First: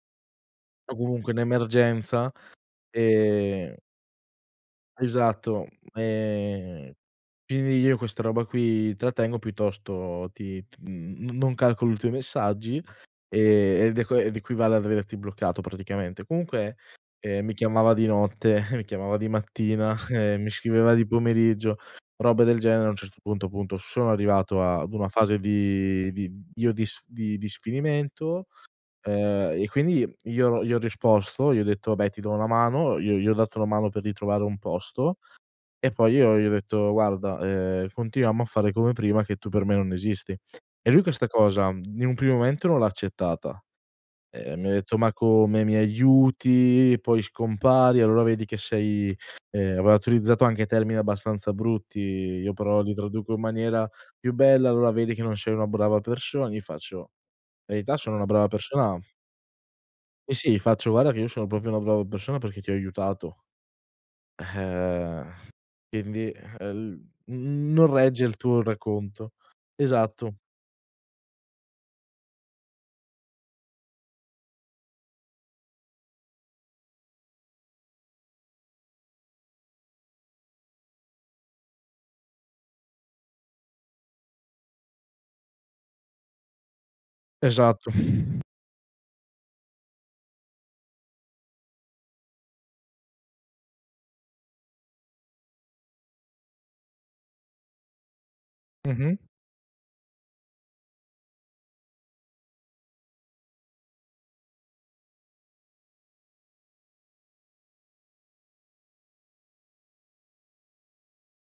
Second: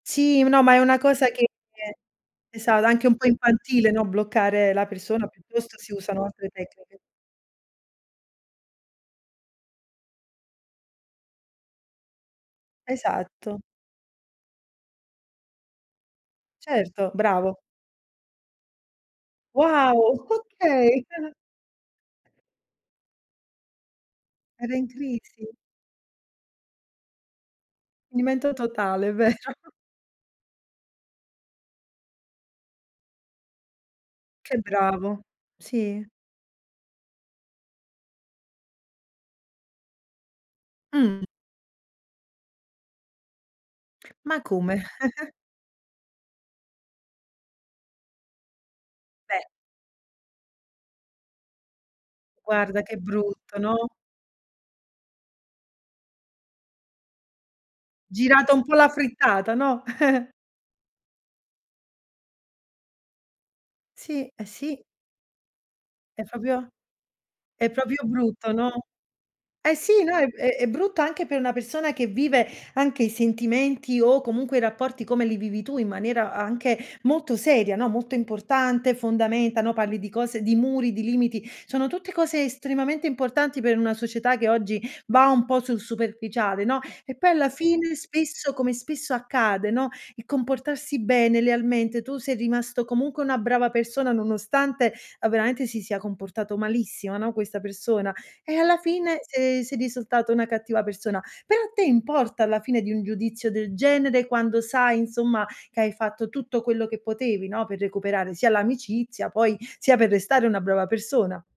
Sì, no, ma è O una cosa comunque un che emergenza, è stata anche un po' ehm infantile, no, bloccare la persona, Esatto, piuttosto si usano altre ehm, tecniche. quindi io questa roba qui trattengo, piuttosto ti ti n non calcolo i tuoi messaggi, Esatto. e ed ed equivale ad averti bloccato praticamente. Comunque, Certo, ehm, mi bravo. chiamava di notte, mi chiamava di mattina, Wow, e mi scriveva okay. di pomeriggio, robe del genere, a un certo punto, appunto, sono arrivato Era in ad una fase crisi. di di io di sf di di sfinimento, Sfinimento totale, vero. ehm, e quindi, io gli ho risposto, gli ho detto: "Vabbè ti do una mano", io gli ho dato una mano per ritrovare Che un posto, bravo, e sì. poi io gli ho detto: "Guarda, ehm, continuiamo a fare come prima, che tu per me non esisti". E lui Mh. questa cosa in un primo momento non l'ha accettata, Ma ehm, mi ha come? detto: "Ma come, mi aiuti poi scompari, allora vedi che sei", Beh. ehm, aveva utilizzato anche termini abbastanza brutti. Io però Guarda li che traduco in brutto, maniera no? più bella: "Allora vedi che non sei una brava persona", io faccio: "Verità, sono una brava Girata un po' la persona" frittata, no? Sì, sì, gli faccio: "Guarda che io sono proprio una brava persona perché ti ho aiutato" Sì, eh, sì. eh, È quindi, proprio ehm, l è "non proprio regge il brutto, tuo no, racconto". eh, sì, no, è Esatto. è brutto anche per una persona, che vive anche i sentimenti, o comunque i rapporti come li vivi tu, in maniera anche molto seria, no, molto importante, fondamenta, no, parli di cose, di muri, di limiti; sono tutte cose estremamente importanti, per una società che oggi va un po' sul superficiale, no, e poi alla Esatto. fine spesso, come spesso accade, no, il comportarsi bene, lealmente, tu sei rimasto comunque una brava persona, nonostante, veramente, si sia comportato malissimo, no, questa persona; e alla Mh-mh. fine sei sei risultata una cattiva persona. Però a te importa alla fine di un giudizio del genere, quando sai, insomma, che hai fatto tutto quello che potevi, no, per recuperare sia l'amicizia, poi sia per restare una brava persona.